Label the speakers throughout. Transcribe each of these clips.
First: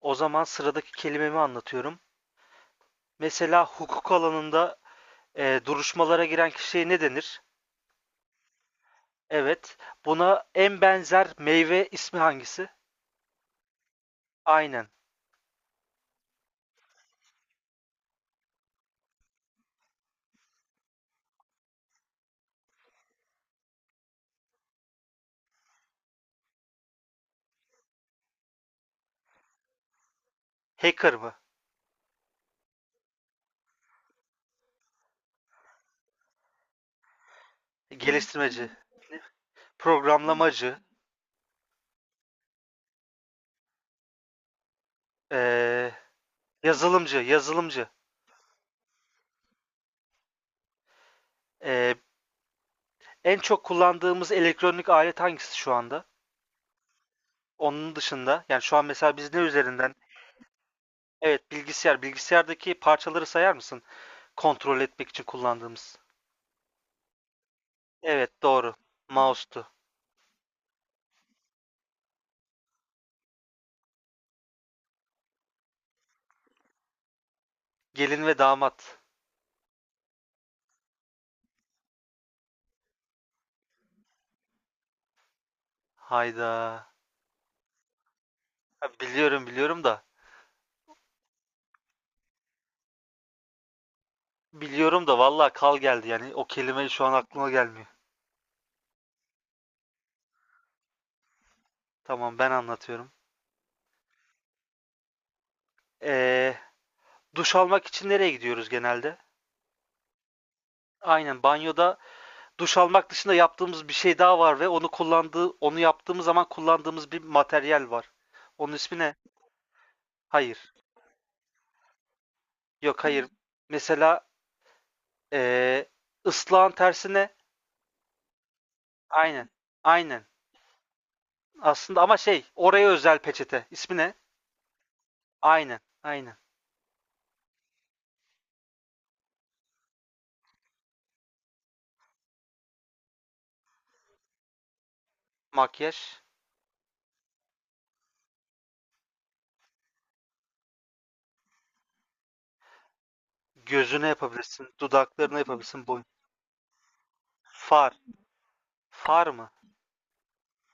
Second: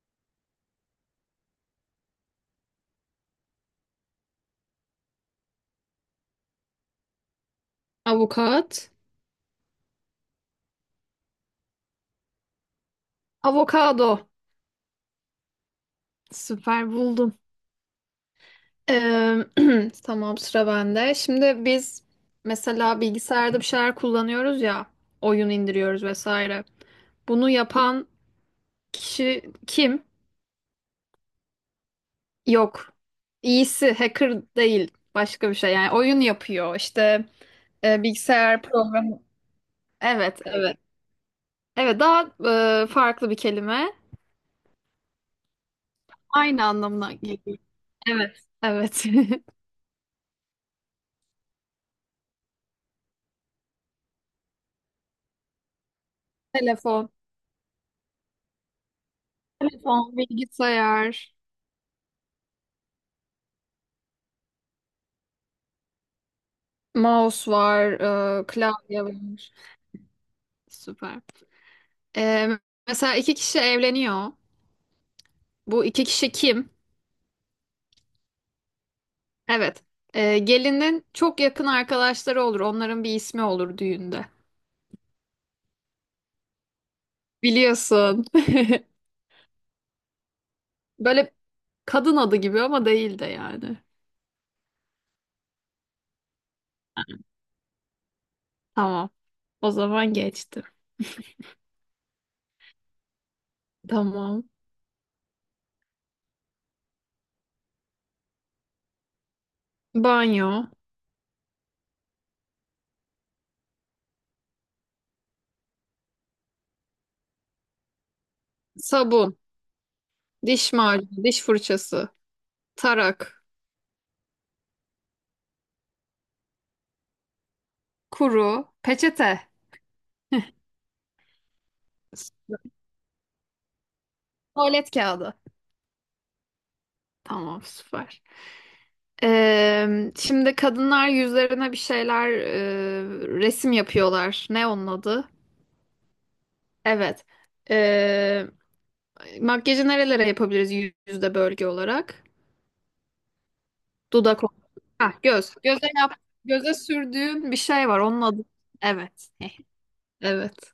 Speaker 1: O zaman sıradaki kelimemi anlatıyorum. Mesela hukuk alanında duruşmalara giren kişiye ne denir?
Speaker 2: Avukat.
Speaker 1: Evet. Buna en benzer meyve ismi hangisi?
Speaker 2: Avokado.
Speaker 1: Aynen.
Speaker 2: Süper buldum. Ee, tamam sıra bende. Şimdi biz mesela bilgisayarda bir şeyler kullanıyoruz ya. Oyun indiriyoruz vesaire. Bunu yapan kişi kim?
Speaker 1: Hacker mı?
Speaker 2: Yok. İyisi hacker değil. Başka bir şey. Yani oyun yapıyor. İşte bilgisayar
Speaker 1: Geliştirmeci.
Speaker 2: programı. Evet.
Speaker 1: Programlamacı.
Speaker 2: Evet daha farklı bir kelime.
Speaker 1: e,
Speaker 2: Aynı anlamına
Speaker 1: yazılımcı.
Speaker 2: geliyor.
Speaker 1: Yazılımcı.
Speaker 2: Evet. Evet.
Speaker 1: E, En çok kullandığımız elektronik alet hangisi şu anda?
Speaker 2: Telefon.
Speaker 1: Onun dışında yani şu an mesela biz ne üzerinden?
Speaker 2: Telefon, bilgisayar,
Speaker 1: Evet, bilgisayar. Bilgisayardaki parçaları sayar mısın? Kontrol etmek için kullandığımız.
Speaker 2: mouse var,
Speaker 1: Evet, doğru.
Speaker 2: klavye var.
Speaker 1: Mouse'tu.
Speaker 2: Süper. E, mesela iki kişi evleniyor. Bu iki kişi kim?
Speaker 1: Gelin ve damat.
Speaker 2: Evet. E, gelinin çok yakın arkadaşları olur. Onların bir ismi olur düğünde.
Speaker 1: Hayda.
Speaker 2: Biliyorsun.
Speaker 1: Ha, biliyorum biliyorum da.
Speaker 2: Böyle kadın adı gibi ama değil de yani.
Speaker 1: Biliyorum da vallahi kal geldi yani o kelime şu an aklıma gelmiyor.
Speaker 2: Tamam. O zaman geçtim.
Speaker 1: Tamam, ben anlatıyorum.
Speaker 2: Tamam.
Speaker 1: Ee, Duş almak için nereye gidiyoruz genelde?
Speaker 2: Banyo,
Speaker 1: Aynen, banyoda duş almak dışında yaptığımız bir şey daha var ve onu yaptığımız zaman kullandığımız bir materyal var. Onun ismi ne?
Speaker 2: sabun,
Speaker 1: Hayır.
Speaker 2: diş macunu, diş fırçası,
Speaker 1: Yok, hayır.
Speaker 2: tarak,
Speaker 1: Mesela ee, ıslağın tersi ne?
Speaker 2: kuru, peçete,
Speaker 1: Aynen. Aynen. Aslında ama şey, oraya özel peçete. İsmi ne?
Speaker 2: tuvalet kağıdı.
Speaker 1: Aynen. Aynen.
Speaker 2: Tamam süper. Şimdi kadınlar yüzlerine bir şeyler resim yapıyorlar. Ne onun adı?
Speaker 1: Makyaj
Speaker 2: Evet. Ee, makyajı nerelere yapabiliriz yüzde bölge olarak?
Speaker 1: gözüne
Speaker 2: Dudak.
Speaker 1: yapabilirsin,
Speaker 2: Ha,
Speaker 1: dudaklarına
Speaker 2: göz.
Speaker 1: yapabilirsin,
Speaker 2: Göze
Speaker 1: boyun.
Speaker 2: yap. Göze sürdüğün bir şey
Speaker 1: Far.
Speaker 2: var. Onun adı.
Speaker 1: Far
Speaker 2: Evet.
Speaker 1: mı?
Speaker 2: Evet.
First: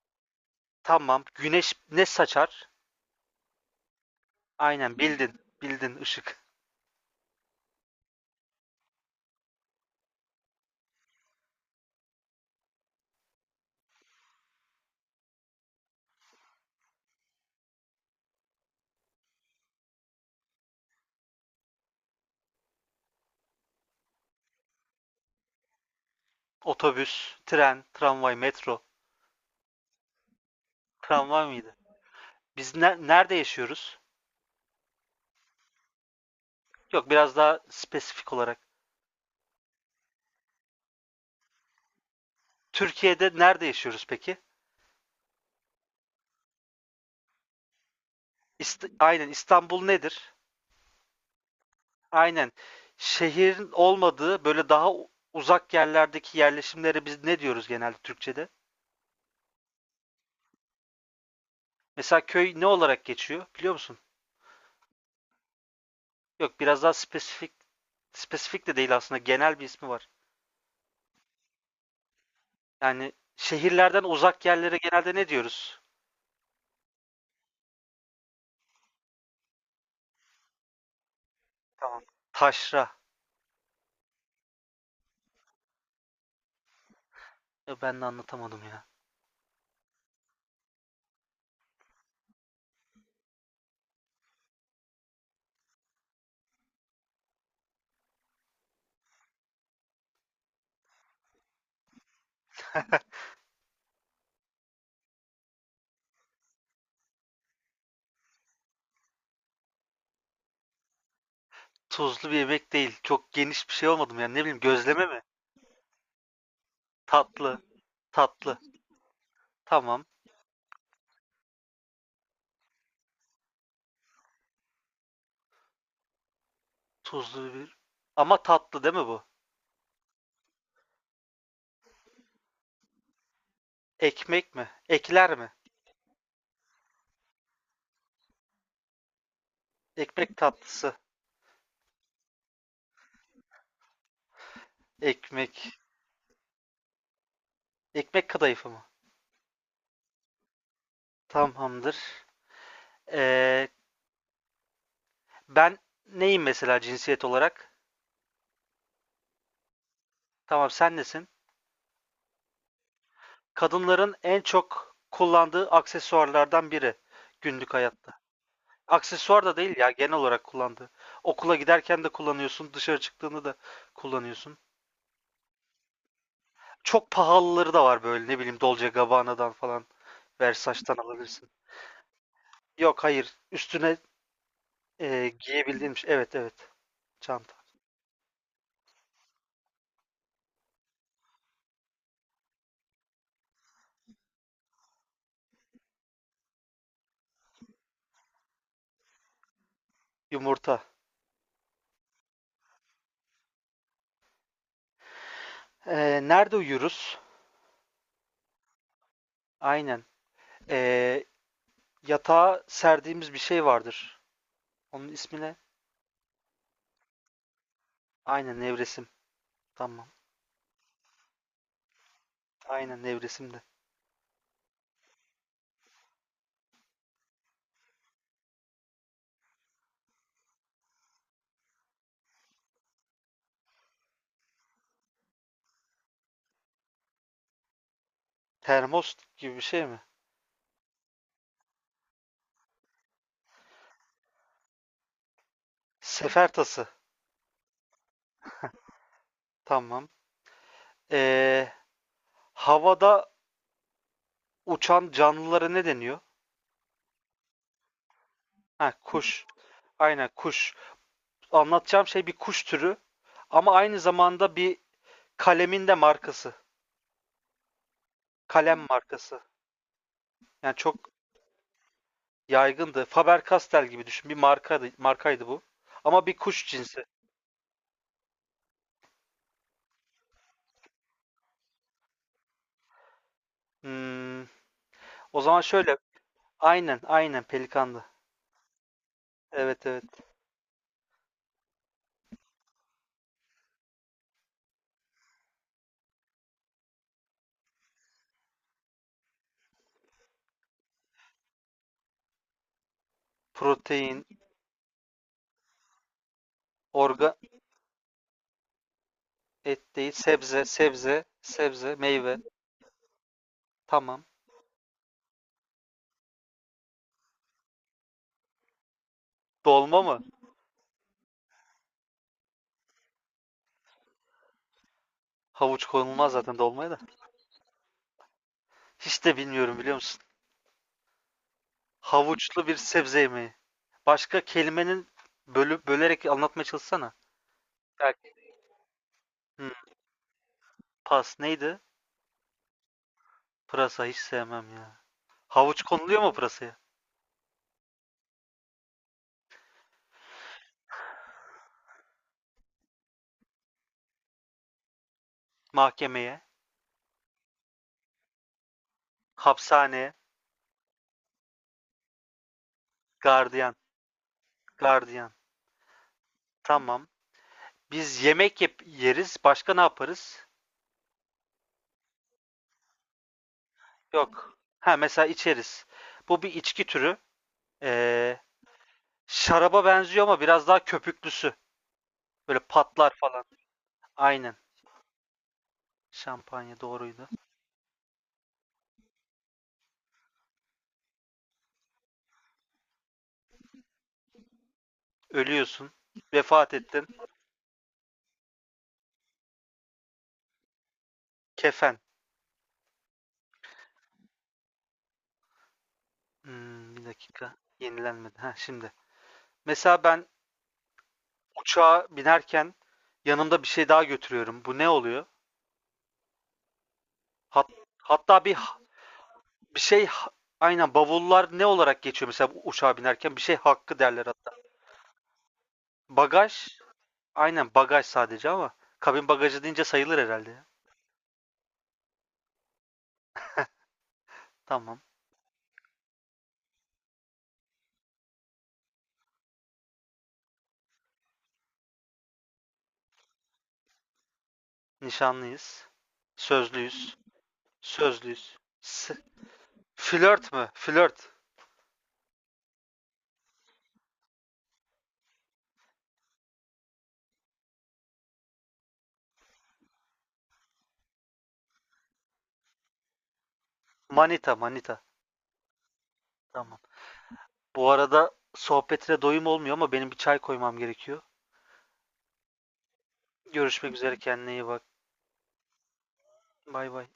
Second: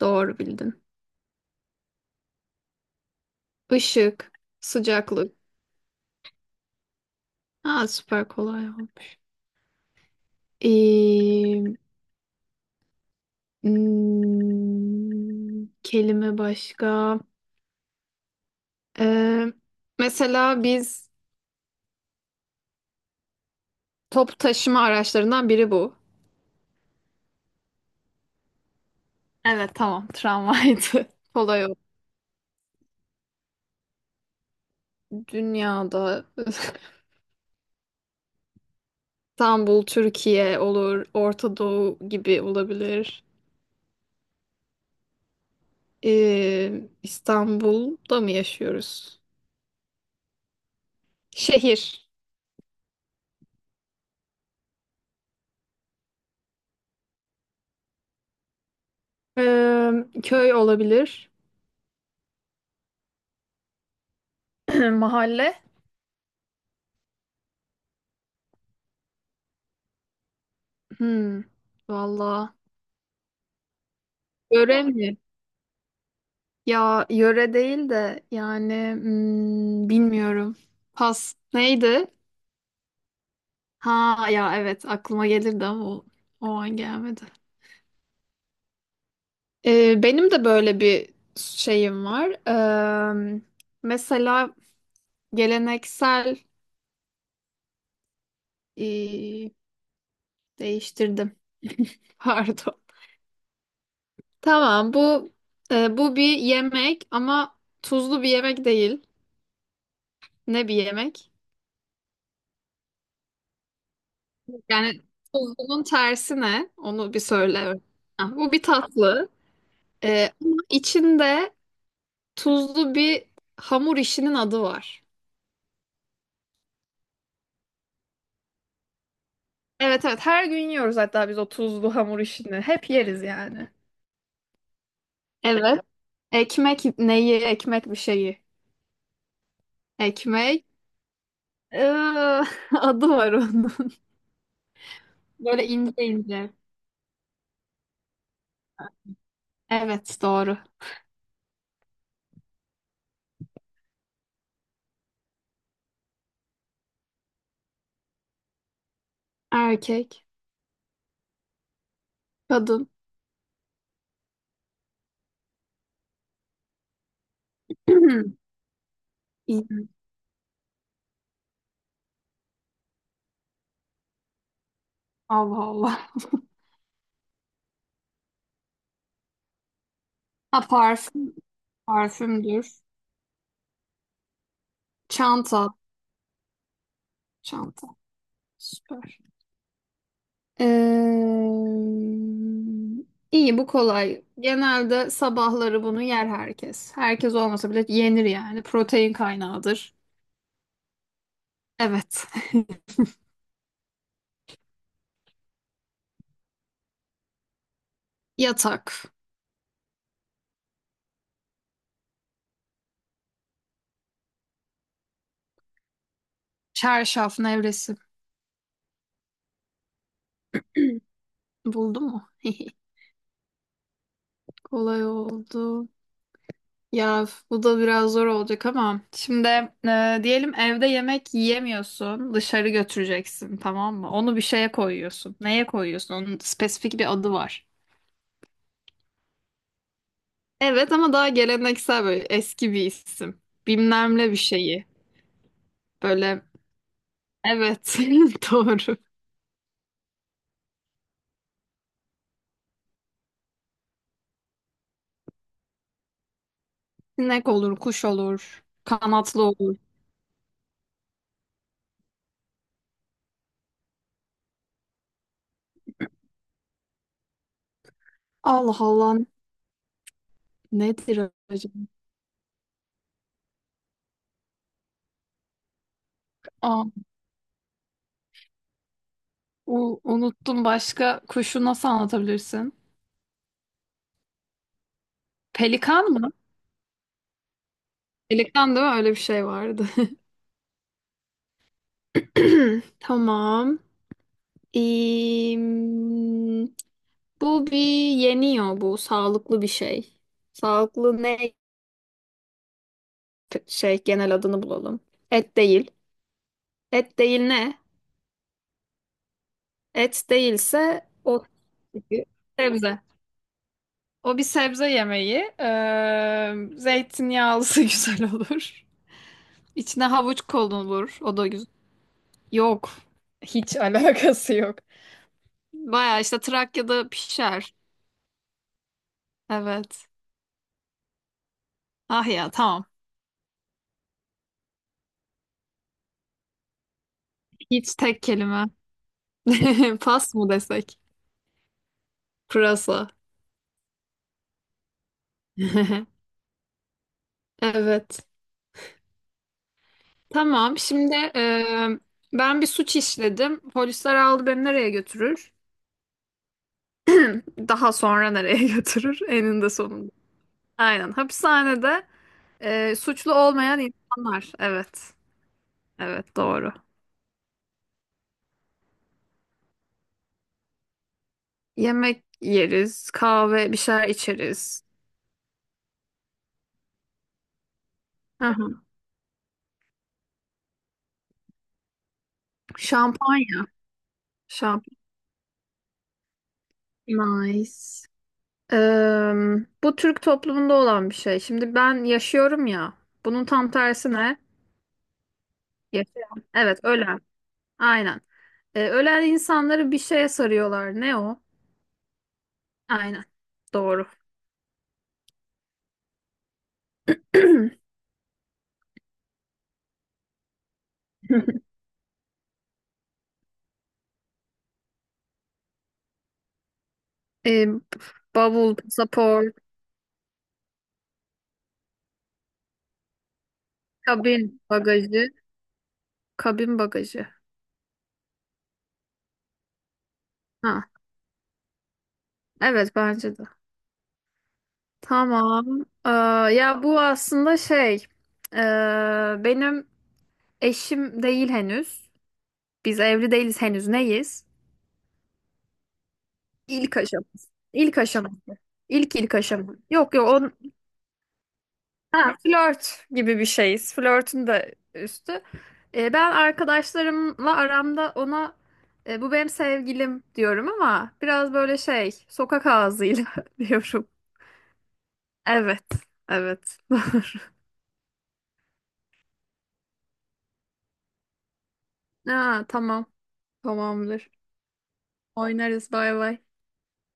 Speaker 2: Doğru bildin.
Speaker 1: Tamam. Güneş ne saçar?
Speaker 2: Işık.
Speaker 1: Aynen,
Speaker 2: Sıcaklık.
Speaker 1: bildin. Bildin, ışık.
Speaker 2: Ha, süper kolay olmuş. Ee, kelime başka. Ee, mesela biz toplu taşıma araçlarından biri bu.
Speaker 1: Otobüs, tren, tramvay, metro.
Speaker 2: Evet tamam tramvaydı.
Speaker 1: Tramvay
Speaker 2: Kolay o.
Speaker 1: mıydı? Biz nerede yaşıyoruz?
Speaker 2: Dünyada.
Speaker 1: Yok, biraz daha spesifik olarak.
Speaker 2: İstanbul, Türkiye olur, Orta Doğu gibi olabilir.
Speaker 1: Türkiye'de nerede yaşıyoruz peki?
Speaker 2: Ee, İstanbul'da mı yaşıyoruz?
Speaker 1: Aynen, İstanbul nedir?
Speaker 2: Şehir.
Speaker 1: Aynen. Şehrin olmadığı böyle daha uzak yerlerdeki yerleşimlere biz ne diyoruz genelde Türkçe'de?
Speaker 2: Ee, köy olabilir.
Speaker 1: Mesela köy ne olarak geçiyor biliyor musun?
Speaker 2: Mahalle.
Speaker 1: Yok, biraz daha spesifik. Spesifik de değil aslında, genel bir ismi var.
Speaker 2: Hmm, valla.
Speaker 1: Yani şehirlerden uzak yerlere
Speaker 2: Yöre
Speaker 1: genelde
Speaker 2: mi?
Speaker 1: ne diyoruz?
Speaker 2: Ya yöre değil de yani bilmiyorum. Pas
Speaker 1: Tamam.
Speaker 2: neydi?
Speaker 1: Taşra.
Speaker 2: Ha ya evet aklıma gelirdi ama o an gelmedi.
Speaker 1: Ya ben de anlatamadım ya.
Speaker 2: Benim de böyle bir şeyim var. Mesela geleneksel ee, değiştirdim. Pardon. Tamam bu bu bir yemek ama tuzlu bir yemek değil. Ne bir yemek?
Speaker 1: Tuzlu bir yemek değil. Çok geniş bir şey olmadım yani, ne bileyim,
Speaker 2: Yani
Speaker 1: gözleme mi?
Speaker 2: tuzlunun tersi ne? Onu bir
Speaker 1: Tatlı.
Speaker 2: söyle. Ha, bu
Speaker 1: Tatlı.
Speaker 2: bir tatlı.
Speaker 1: Tamam.
Speaker 2: Ama içinde tuzlu bir hamur işinin adı var.
Speaker 1: Tuzlu bir. Ama tatlı değil mi bu?
Speaker 2: Evet evet her gün yiyoruz hatta biz o tuzlu hamur işini. Hep yeriz yani.
Speaker 1: Ekmek mi? Ekler mi?
Speaker 2: Evet. Ekmek neyi? Ekmek bir şeyi.
Speaker 1: Ekmek
Speaker 2: Ekmek.
Speaker 1: tatlısı.
Speaker 2: Iıı, adı var onun. Böyle
Speaker 1: Ekmek.
Speaker 2: ince ince.
Speaker 1: Ekmek kadayıfı mı?
Speaker 2: Evet doğru.
Speaker 1: Tamamdır. Ee, Ben neyim mesela cinsiyet olarak?
Speaker 2: Erkek.
Speaker 1: Tamam, sen nesin?
Speaker 2: Kadın.
Speaker 1: Kadınların en çok kullandığı aksesuarlardan biri günlük hayatta. Aksesuar da
Speaker 2: İyi.
Speaker 1: değil ya, genel olarak kullandığı. Okula giderken de kullanıyorsun, dışarı çıktığında da kullanıyorsun.
Speaker 2: Allah Allah.
Speaker 1: Çok pahalıları da var, böyle ne bileyim, Dolce Gabbana'dan falan
Speaker 2: Ha
Speaker 1: Versace'tan
Speaker 2: parfüm.
Speaker 1: alabilirsin.
Speaker 2: Parfümdür.
Speaker 1: Yok, hayır, üstüne
Speaker 2: Çanta.
Speaker 1: giyebildiğin bir şey. Evet, evet, çanta.
Speaker 2: Çanta. Süper. Ee, iyi bu kolay. Genelde sabahları bunu yer herkes. Herkes olmasa bile yenir yani. Protein kaynağıdır.
Speaker 1: Yumurta.
Speaker 2: Evet.
Speaker 1: Nerede uyuruz?
Speaker 2: Yatak.
Speaker 1: Aynen. E, Yatağa serdiğimiz bir şey vardır. Onun ismi ne?
Speaker 2: Çarşaf nevresi.
Speaker 1: Aynen, nevresim. Tamam.
Speaker 2: Buldun mu?
Speaker 1: Aynen, nevresim de.
Speaker 2: Kolay oldu. Ya bu da biraz zor olacak ama şimdi diyelim evde yemek yiyemiyorsun, dışarı götüreceksin tamam mı? Onu bir şeye koyuyorsun. Neye koyuyorsun? Onun spesifik bir adı var.
Speaker 1: Termos gibi bir şey mi?
Speaker 2: Evet ama daha geleneksel böyle eski bir isim. Bilmemle bir şeyi. Böyle
Speaker 1: Sefer tası.
Speaker 2: evet doğru.
Speaker 1: Tamam. Ee, Havada uçan canlılara ne deniyor?
Speaker 2: Sinek olur, kuş olur,
Speaker 1: Ha,
Speaker 2: kanatlı
Speaker 1: kuş.
Speaker 2: olur.
Speaker 1: Aynen, kuş. Anlatacağım şey bir kuş türü ama aynı zamanda bir kalemin de markası.
Speaker 2: Allah
Speaker 1: Kalem
Speaker 2: Allah,
Speaker 1: markası. Yani çok
Speaker 2: nedir acaba?
Speaker 1: yaygındı. Faber-Castell gibi düşün. Bir markaydı, markaydı bu. Ama bir kuş
Speaker 2: Aa,
Speaker 1: cinsi.
Speaker 2: unuttum başka kuşu nasıl anlatabilirsin?
Speaker 1: Hmm, O zaman şöyle.
Speaker 2: Pelikan mı?
Speaker 1: Aynen, aynen pelikandı.
Speaker 2: Pelikan değil mi? Öyle bir şey
Speaker 1: Evet,
Speaker 2: vardı.
Speaker 1: evet.
Speaker 2: Tamam. Ee, bu bir yeniyor bu. Sağlıklı bir şey. Sağlıklı ne şey
Speaker 1: Protein,
Speaker 2: genel adını bulalım. Et değil. Et
Speaker 1: organ,
Speaker 2: değil ne?
Speaker 1: et değil,
Speaker 2: Et
Speaker 1: sebze,
Speaker 2: değilse
Speaker 1: sebze,
Speaker 2: o
Speaker 1: sebze, meyve.
Speaker 2: sebze.
Speaker 1: Tamam.
Speaker 2: O bir sebze yemeği. Zeytinyağlısı güzel olur.
Speaker 1: Dolma
Speaker 2: İçine
Speaker 1: mı?
Speaker 2: havuç konulur. O da güzel. Yok. Hiç alakası yok.
Speaker 1: Havuç
Speaker 2: Baya
Speaker 1: konulmaz
Speaker 2: işte
Speaker 1: zaten dolmaya da.
Speaker 2: Trakya'da pişer.
Speaker 1: Hiç de bilmiyorum, biliyor
Speaker 2: Evet.
Speaker 1: musun?
Speaker 2: Ah ya
Speaker 1: Havuçlu bir
Speaker 2: tamam.
Speaker 1: sebze yemeği. Başka kelimenin bölüp bölerek anlatmaya çalışsana.
Speaker 2: Hiç tek
Speaker 1: Belki.
Speaker 2: kelime.
Speaker 1: Hmm,
Speaker 2: Pas mı desek?
Speaker 1: Pas neydi?
Speaker 2: Pırasa.
Speaker 1: Pırasa hiç sevmem ya. Havuç konuluyor mu pırasaya?
Speaker 2: Evet. Tamam. Şimdi ben bir suç işledim. Polisler aldı beni nereye götürür?
Speaker 1: Mahkemeye,
Speaker 2: Daha sonra nereye götürür eninde sonunda.
Speaker 1: hapishaneye,
Speaker 2: Aynen. Hapishanede suçlu
Speaker 1: gardiyan,
Speaker 2: olmayan insanlar. Evet.
Speaker 1: gardiyan.
Speaker 2: Evet doğru.
Speaker 1: Tamam. Biz yemek yeriz. Başka ne yaparız?
Speaker 2: Yemek yeriz, kahve bir şeyler
Speaker 1: Yok.
Speaker 2: içeriz.
Speaker 1: Ha, mesela içeriz. Bu bir içki türü. Ee,
Speaker 2: Hı hı.
Speaker 1: Şaraba benziyor ama biraz daha köpüklüsü. Böyle patlar falan.
Speaker 2: Şampanya.
Speaker 1: Aynen.
Speaker 2: Şampanya.
Speaker 1: Şampanya doğruydu.
Speaker 2: Nice. Eee, bu Türk toplumunda olan bir şey. Şimdi ben yaşıyorum ya. Bunun tam tersi ne?
Speaker 1: Ölüyorsun.
Speaker 2: Yaşayan.
Speaker 1: Vefat
Speaker 2: Evet,
Speaker 1: ettin.
Speaker 2: ölen. Aynen. Ölen insanları bir şeye sarıyorlar. Ne o?
Speaker 1: Kefen.
Speaker 2: Aynen. Doğru.
Speaker 1: Bir dakika. Yenilenmedi. Ha şimdi. Mesela ben uçağa binerken yanımda bir şey daha götürüyorum. Bu ne oluyor? Hat-
Speaker 2: Eee
Speaker 1: Hatta bir
Speaker 2: bavul, pasaport.
Speaker 1: bir şey, aynen, bavullar ne olarak geçiyor mesela uçağa binerken, bir şey hakkı derler hatta.
Speaker 2: Kabin bagajı.
Speaker 1: Bagaj,
Speaker 2: Kabin bagajı.
Speaker 1: aynen bagaj sadece ama kabin bagajı deyince sayılır herhalde ya.
Speaker 2: Ha, evet bence de.
Speaker 1: Tamam.
Speaker 2: Tamam. Ee, ya bu aslında şey ee, benim eşim değil henüz. Biz evli değiliz henüz. Neyiz?
Speaker 1: Nişanlıyız.
Speaker 2: İlk
Speaker 1: Sözlüyüz.
Speaker 2: aşaması. İlk aşaması.
Speaker 1: Sözlüyüz.
Speaker 2: İlk ilk aşama. Yok yok
Speaker 1: Flört
Speaker 2: on
Speaker 1: mü? Flört.
Speaker 2: ha, flört gibi bir şeyiz. Flörtün de üstü. Ben arkadaşlarımla aramda ona bu benim sevgilim diyorum ama biraz böyle şey sokak ağzıyla diyorum.
Speaker 1: Manita, manita.
Speaker 2: Evet. Evet.
Speaker 1: Tamam.
Speaker 2: Doğru.
Speaker 1: Bu arada sohbetine doyum olmuyor ama benim bir çay koymam gerekiyor.
Speaker 2: Aa, tamam.
Speaker 1: Görüşmek üzere,
Speaker 2: Tamamdır.
Speaker 1: kendine iyi bak.
Speaker 2: Oynarız. Bay bay.
Speaker 1: Bay bay.